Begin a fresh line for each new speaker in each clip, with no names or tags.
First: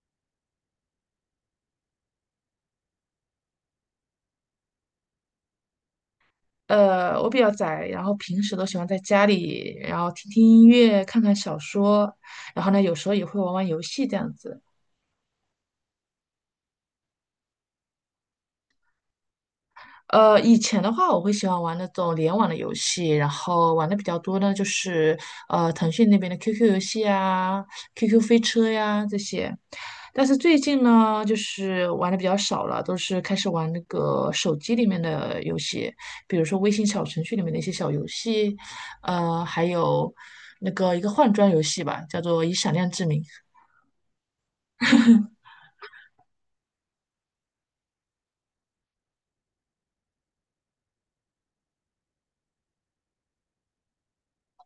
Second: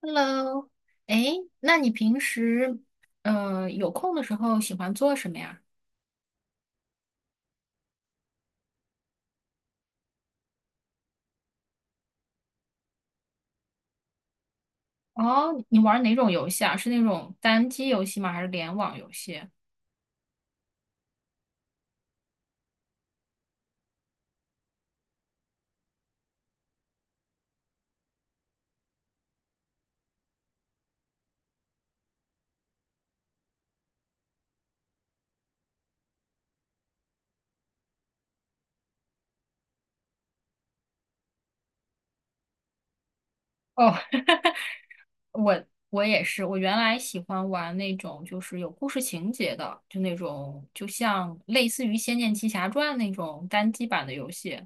Hello，哎，那你平时有空的时候喜欢做什么呀？
我比较宅，然后平时都喜欢在家里，然后听听音乐，看看小说，然后呢，有时候也会玩玩游戏这样子。
哦，你玩哪种游戏啊？是那种单机游戏吗？还是联网游戏？
以前的话，我会喜欢玩那种联网的游戏，然后玩的比较多呢，就是腾讯那边的 QQ 游戏啊、QQ 飞车呀这些。但是最近呢，就是玩的比较少了，都是开始玩那个手机里面的游戏，比如说微信小程序里面的一些小游戏，还有那个一个换装游戏吧，叫做《以闪亮之名》。
哦，我我也是，我原来喜欢玩那种就是有故事情节的，就那种就像类似于《仙剑奇侠传》那种单机版的游戏，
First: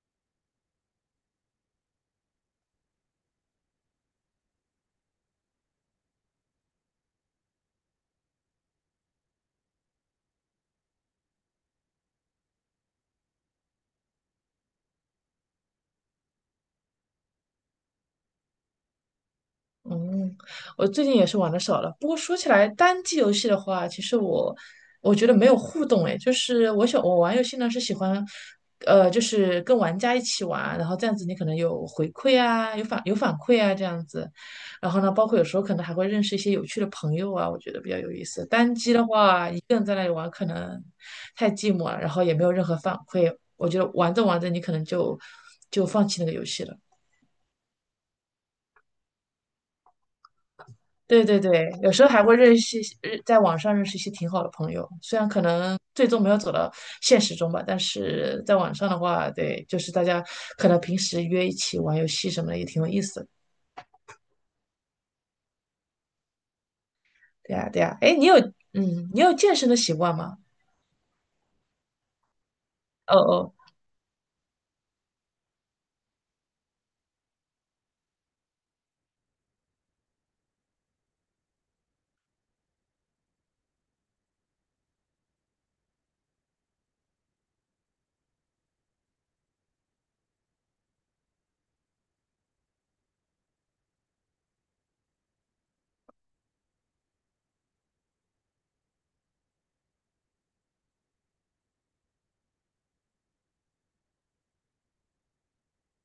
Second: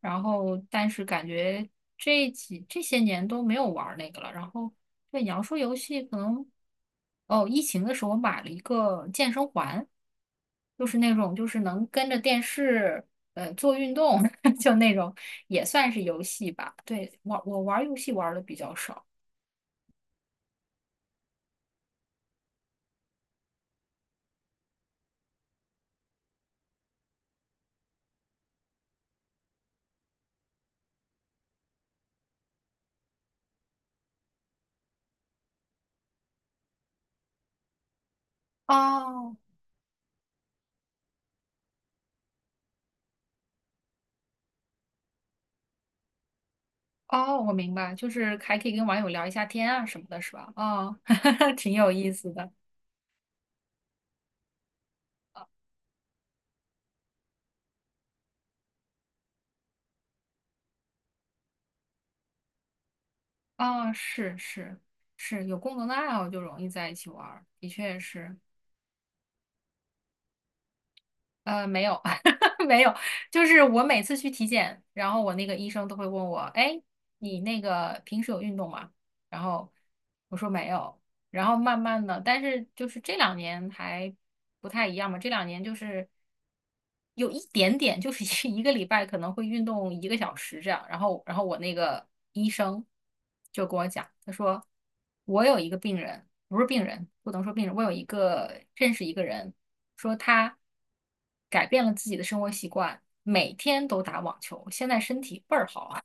然后但是感觉这些年都没有玩儿那个了。然后对你要说游戏，可能哦，疫情的时候我买了一个健身环，就是那种就是能跟着电视做运动，就那种也算是游戏吧。对，我玩儿游戏玩的比较少。
嗯，我最近也是玩的少了。不过说起来，单机游戏的话，其实我觉得没有互动诶，就是我想我玩游戏呢是喜欢，就是跟玩家一起玩，然后这样子你可能有回馈啊，有反馈啊这样子。然后呢，包括有时候可能还会认识一些有趣的朋友啊，我觉得比较有意思。单机的
哦
话，一个人在那里玩可能太寂寞了，然后也没有任何反馈，我觉得玩着玩着你可能就放弃那个游戏了。
哦，我明白，就是还可以跟网友聊一下天啊什么的，是吧？哦，
对对 对，
挺有
有时候
意
还
思
会
的。
认识一些，在网上认识一些挺好的朋友，虽然可能最终没有走到现实中吧，但是在网上的话，对，就是大家可能平时约一起玩游戏什么的也挺有意思的。
哦，是是是，有共同的爱好就容易在一起玩儿，
对
的
呀，对呀，
确
哎，
是。
你有健身的习惯吗？
没有 没有，
哦
就
哦，
是我每次去体检，然后我那个医生都会问我，哎，你那个平时有运动吗？然后我说没有，然后慢慢的，但是就是这两年还不太一样嘛，这两年就是。有一点点，就是一个礼拜可能会运动一个小时这样。然后，我那个医生就跟我讲，他说我有一个病人，不是病人，不能说病人，我有一个认识一个人，说他改变了自己的生活习惯，每天都打网球，现在身体倍儿好啊，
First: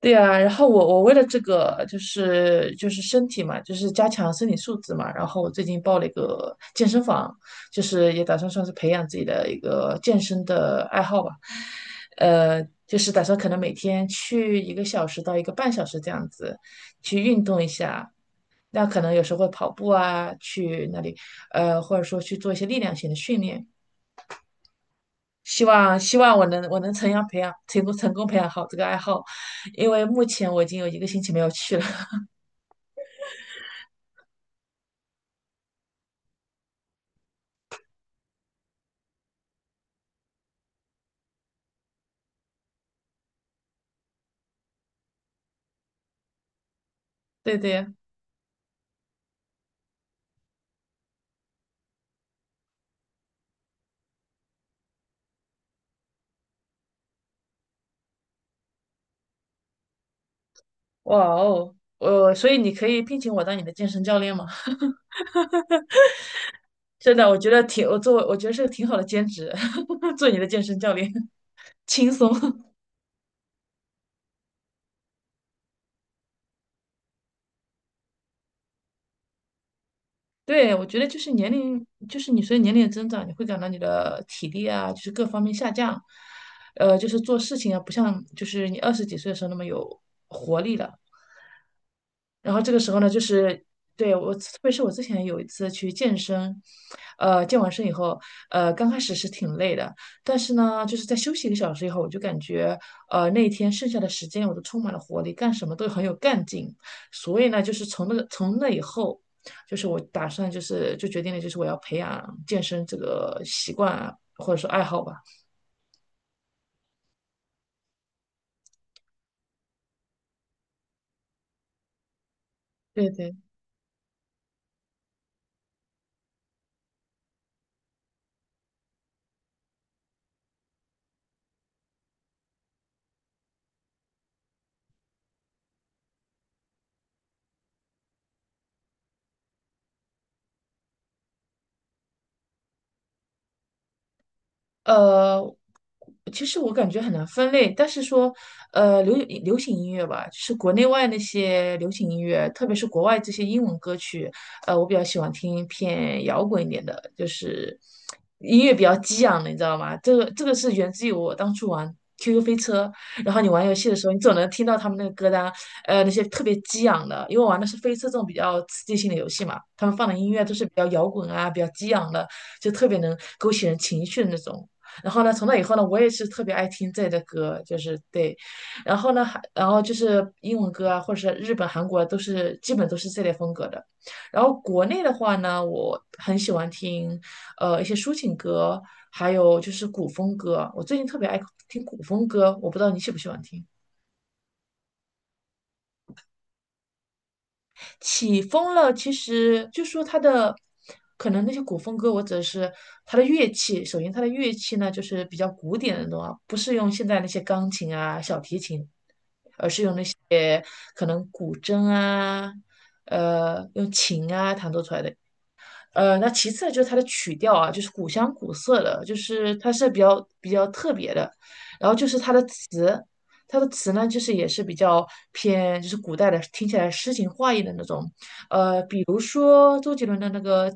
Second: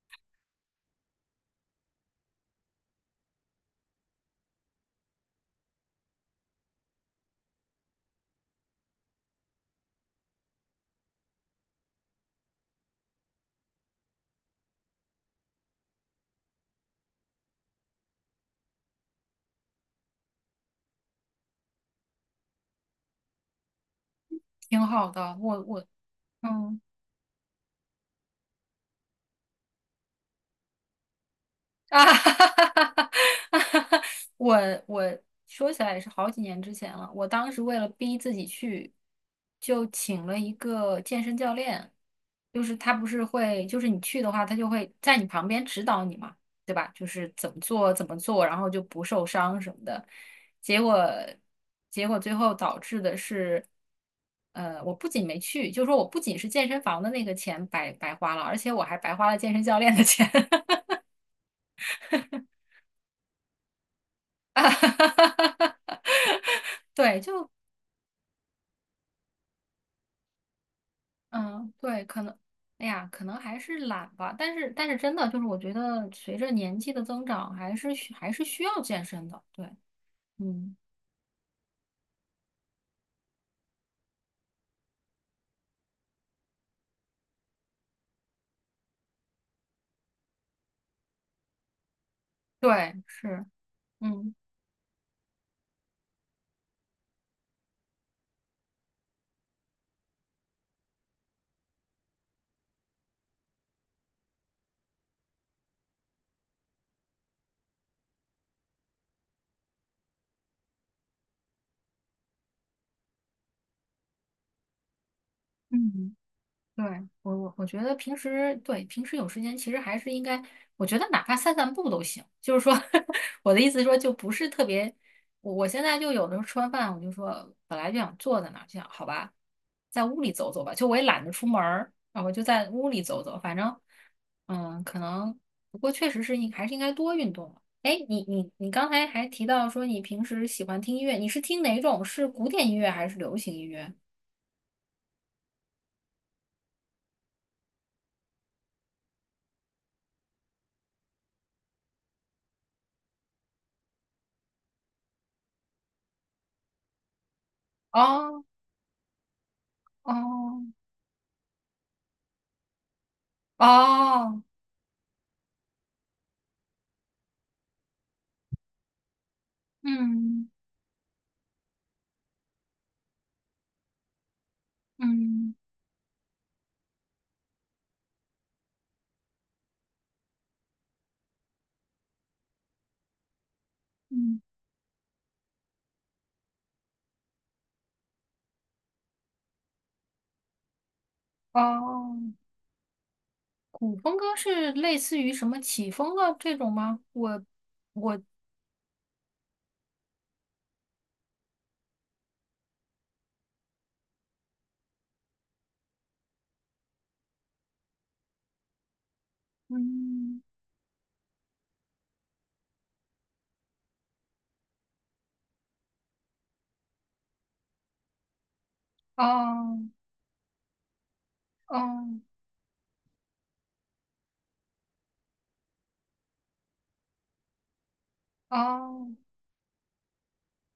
对呀，然后我为了这个就是身体嘛，就是加强身体素质嘛，然后我最近报了一个健身房，就是也打算算是培养自己的一个健身的爱好吧，就是打算可能每天去一个小时到一个半小时这样子去运动一下，那可能有时候会跑步啊，去那里，或者说去做一些力量型的训练。
挺好的。我
希
我
望希望我能
嗯。
我能成功培养好这个爱好，因为目前我已经有一个星期没有去了。
啊 哈哈哈哈哈！我说起来也是好几年之前了。我当时为了逼自己去，就请了一个健身教练，就是他不是会，就是你去的话，他就会在你旁边指导你嘛，对吧？就是怎
对
么
对，
做怎么做，然后就不受伤什么的。结果结果最后导致的是，我不仅没去，就说我不仅是健身房的那个钱白白花了，而且我还白花了健身教练的钱。
哇哦，所以你可以聘请我当你的健身教练吗？
啊 哈哈哈哈！
真
对，
的，我觉得是个挺好的兼职，做你的健身教练
嗯，对，
轻
可
松。
能，哎呀，可能还是懒吧。但是，真的就是，我觉得随着年纪的增长，还是需要健身的。对，
对，
嗯，
我觉得就是年龄，就是你随着年龄的增长，你会感到你的体力啊，就是各方面下降，就是做事情啊，不像就是你二十几岁的时候那么有活力了。然后这个时候
对，
呢，就
是，
是对
嗯
我，特别是我之前有一次去健身，健完身以后，刚开始是挺累的，但是呢，就是在休息一个小时以后，我就感觉，那一天剩下的时间我都充满了活力，干什么都很有干劲。所以呢，就是从那以后，就是我打算就是就决定了，就是我要培养健身这个习惯啊，或者说爱好吧。
嗯。对，我觉得平时有时间，其实还是应该，我觉得哪怕散散步都行。就是说，
对 对。
我的意思是说，就不是特别。我现在就有的时候吃完饭，我就说本来就想坐在那儿，就想好吧，在屋里走走吧。就我也懒得出门儿，然后就在屋里走走。反正，嗯，可能不过确实是还是应该多运动了。哎，你刚才还提到说你平时喜欢听音乐，你是听哪种？是古典音乐还是流行音乐？
呃，其实我感觉很难分类，但是说，呃，流流行音乐吧，就是国内外那些流行音乐，特别是国外这些英文歌曲，我比较喜欢听偏摇滚一点的，就是
哦
音乐比较激昂的，你知道吗？这个
哦
是源自于我当初玩 QQ 飞车，然后你玩游戏的时候，你总
哦，
能听到他们那个歌单，那些特别激昂的，因为我玩的是飞车这种比较刺激性的游戏嘛，他们放的音乐
嗯
都是比较摇滚啊，比较激昂的，就特别能勾起人情绪的那种。然后呢，从
嗯
那以后呢，我也是特别爱听这类的歌，就是对，然后呢，然后就是英文歌啊，或者是日本、韩国都是基本都是这类风格的。
嗯，
然后国内的话呢，我很喜欢听一些抒情歌，还有就是古风歌。我最近特别爱听古风
哦，
歌，我不知道你喜不喜欢听。
古风歌是类似于什么起风了这种吗？我
起风了，其实就说它的。可能那些古风歌，我只是它的乐器。首先，它的乐器呢，就是比较古典的那种啊，不是用现在那些钢琴啊、小提琴
嗯，
也可能古筝啊，用琴啊弹奏出来的那其次呢就是它的曲调啊，就是古香古色的，就是它
哦
是比较比较特别的。然后就是
哦
它的词，它的词呢，就是也是比较偏就是古代的，听起来诗情画意的那种。比
哦，
如说周杰伦的那个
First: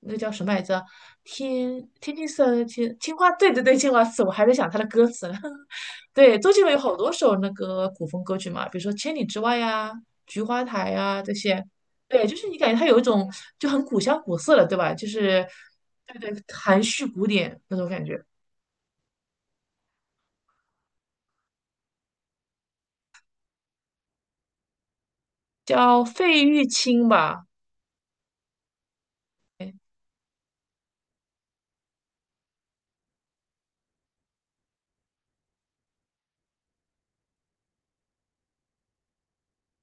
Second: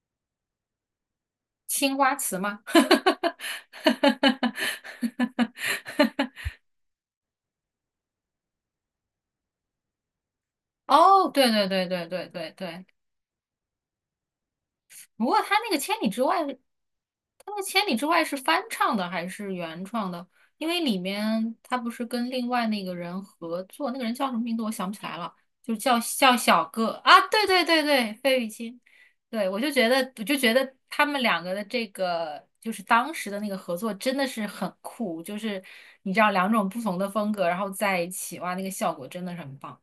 叫什么来着？天
青
天
花
青
瓷吗？
色天青花，对对对，青花瓷，我还在想它的歌词呢。对，周杰伦有好多首那个古风歌曲嘛，比如说《千里之外》呀、《菊花台》呀
哦，
这
对
些，
对对对
对，
对
就是
对
你感觉
对，
它有一种就很古香古色的，对吧？就
不过
是对对，含蓄古
他那
典
个
那
《千
种
里
感
之外》
觉，
是翻唱的还是原创的？因为里面他不是跟另外那个人合作，那个人叫什么名字我想不起来了，就叫
叫
叫
费
小
玉
个
清
啊，
吧，
对对对对，费玉清，对我就
哎
觉得我就觉得他们两个的这个就是当时的那个合作真的是很酷，就是你知道两种不同的风格然后在一起，哇，那个效果真的是很棒，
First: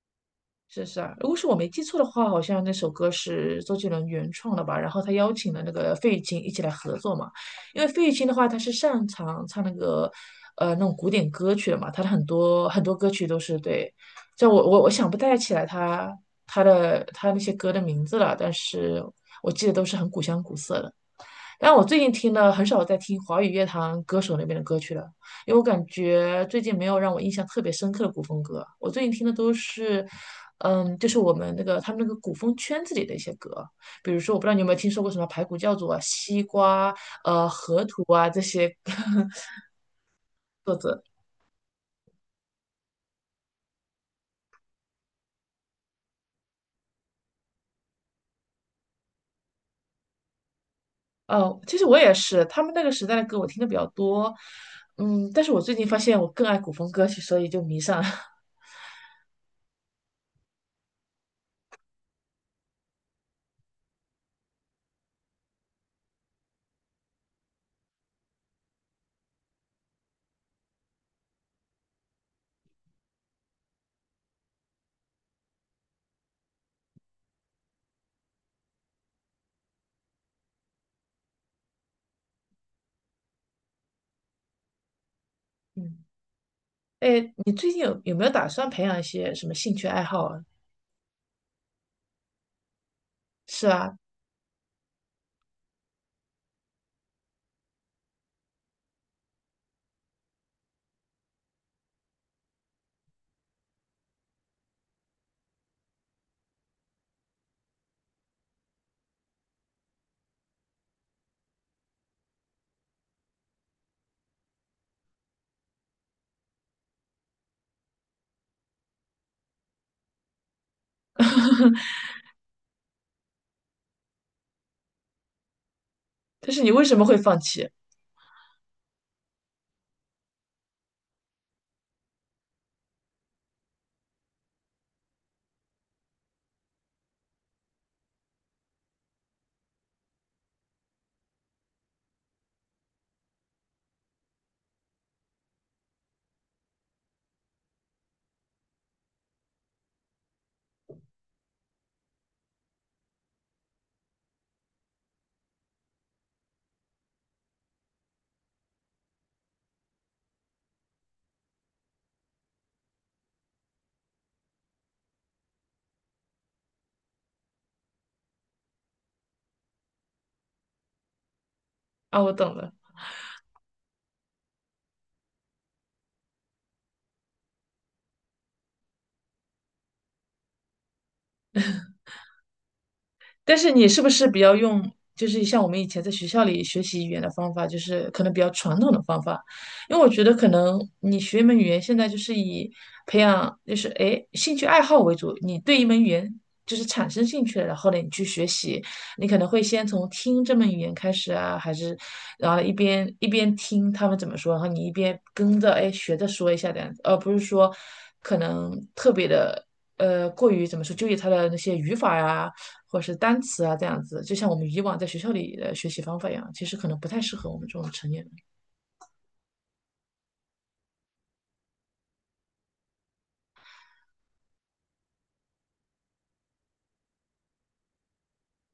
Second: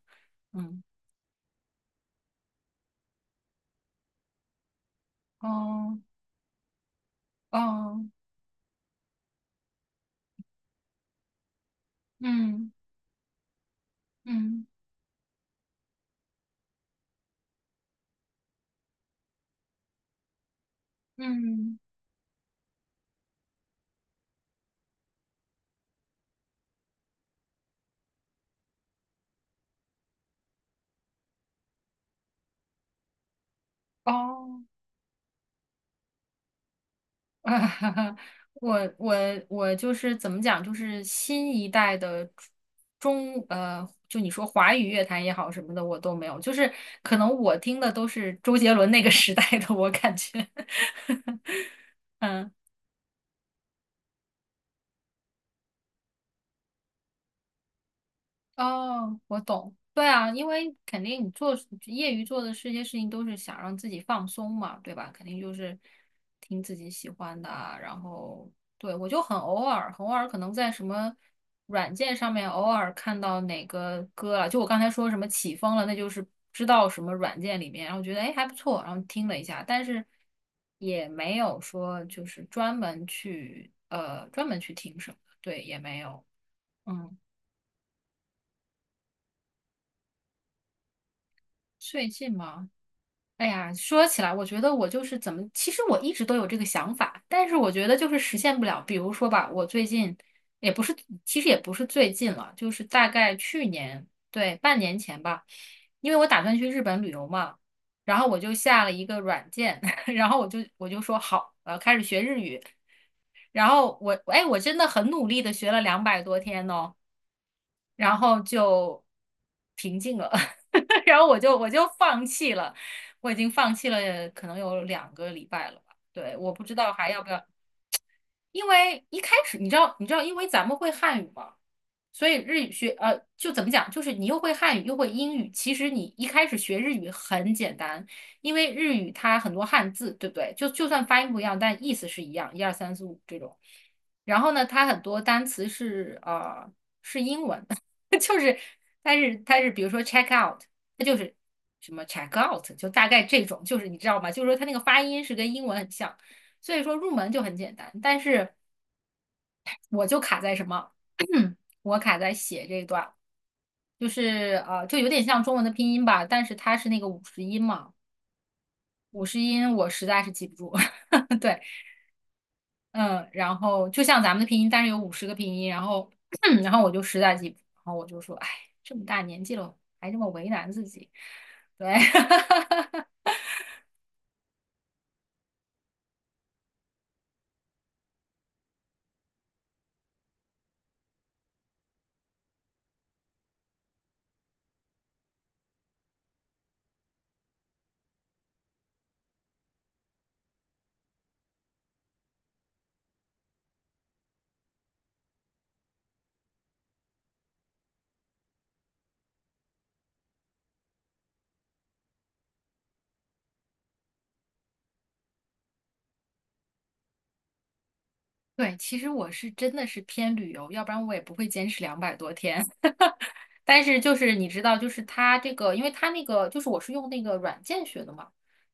嗯，
是是啊？如果是我没记错的话，好像那首歌是周杰伦原创的吧？然后他邀请了那个
哦
费玉清一起来合作嘛，因为
哦，
费玉清的话，他是擅长唱那个那种古典歌曲的嘛，他的很多
嗯
很多歌曲都是对，就
嗯
我想不太起来他那些歌的名字了，但是我记得都是很古香古色的。但
嗯。
我最近听的很少在听华语乐坛歌手那边的歌曲了，因为我感觉最近没有让我印象特别深刻的古风歌。我最近听的都是，就是我们那个他们那个古风圈子里的一些歌，比如说我不知道你
哦，
有没有听说过什么排骨教主啊、西瓜、
啊
河
哈
图
哈，
啊这些
我我 我就是怎么讲，就
作
是
者。
新一代的就你说华语乐坛也好什么的，我都没有，就是可能我听的都是周杰伦那个时代的，我感觉，
其实我也 是，
嗯。
他们那个时代的歌我听的比较多，嗯，但是我最近发现我更爱古风歌曲，所以就迷上了。
哦，我懂。对啊，因为肯定你业余做的这些事情都是想让自己放松嘛，对吧？肯定就是听自己喜欢的啊然后对我就很偶尔，很偶尔可能在什么软件上面偶尔看到哪个歌了，就我刚才说什么起风了，那就是知道什么软件里面，然后觉得哎还不错，然后听了一下，但是也没有说就是专门去听什么，对，也没
嗯，
有。嗯，
哎，你最近有没有打算培养一些什么兴趣爱好啊？
最近吗？哎
是
呀，
啊，
说起来，我觉得我就是怎么，其实我一直都有这个想法，但是我觉得就是实现不了。比如说吧，我最近也不是，其实也不是最近了，就是大概去年，对，半年前吧，因为我打算去日本旅游嘛，然后我就下了一个软件，然后我就说好，我要开始学日语，然后我，哎，我真的很努力的学了两百多天哦。然后就平静了，然后我就放弃了，我已经放弃了，可能有2个礼拜了吧。对，
但
我不
是你
知
为
道
什么
还
会
要不
放
要。
弃？
因为一开始你知道，你知道，因为咱们会汉语嘛，所以日语学就怎么讲，就是你又会汉语又会英语，其实你一开始学日语很简单，因为日语它很多汉字，对不对？就算发音不一样，但意思是一样，一二三四五这种。然后呢，它很多单词是英文，就是它是比如说 check out，它就是什么 check out，就大概这种，就是你知道吗？就是说它那个发音是跟英文很像。所以说入门就很简单，但是我就卡在什么？我卡在写这一段，就是就有点像中文的拼音吧，但是它是那个五十音嘛，五十音我实在是记不住。对，
啊，我懂了。
嗯，然后就像咱们的拼音，但是有50个拼音，然后 然后我就实在记不住，然后我就说，哎，这么大年纪了，还这么为难自己。对，
但是你是不是比较用，就是像我们以前在学校里学习语言的方法，就是可能比较传统的方法？因为我觉得可能你学一门语言，现在就是以培养，就是兴趣爱好为主。你对一门语言就是产生兴趣了，然后呢你去学习，你可能会先从听这门语言开始啊，还是然后一边听他们怎么说，然后你一边跟着学着说一下这样子，而不是说可能特别的。过于怎么说，纠结它的那些语法呀、或者是单词啊这样子，就像我们以往在学校里的学习方法一样，其实可能不太适合我们这种成年人。
对，其实我是真的是偏旅游，要不然我也不会坚持两百多天。但是就是你知道，就是他这个，因为他那个就是我是用那个软件学的嘛，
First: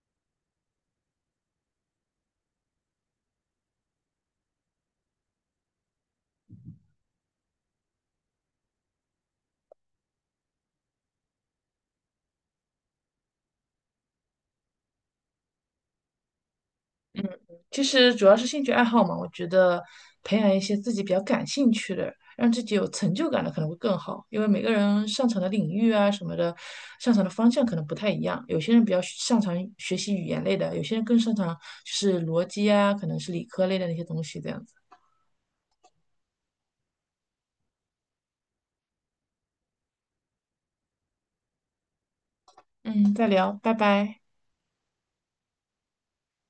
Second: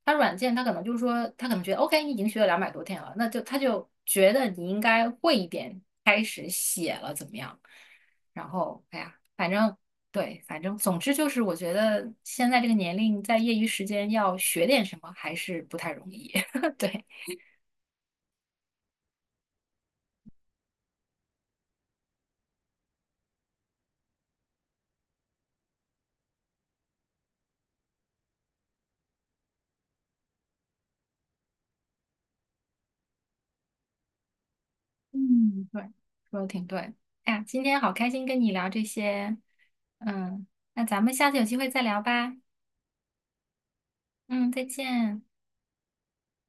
他软件他可能就是说，他可能觉得 OK，你已经学了两百多天了，那就他就觉得你应该会一点，开始写了怎么样？然后哎呀，反正对，反正总之就是，我觉得现在这个年龄在业余时间要学点什么还是不太容易。对，
其实主要是兴趣爱好嘛，我觉得培养一些自己比较感兴趣的，让自己有成就感的可能会更好，因为每个人擅长的领域啊什么的，擅长的方向可能不太一样。有些人比较擅长学习语言类的，有些人更擅长就是逻辑啊，可能是理科类的那些东西这样子。
嗯，对，说的挺对。哎呀，今天好开心跟你聊这些，嗯，那咱们下次有机会再聊吧。
嗯，再聊，拜拜。
嗯，再见。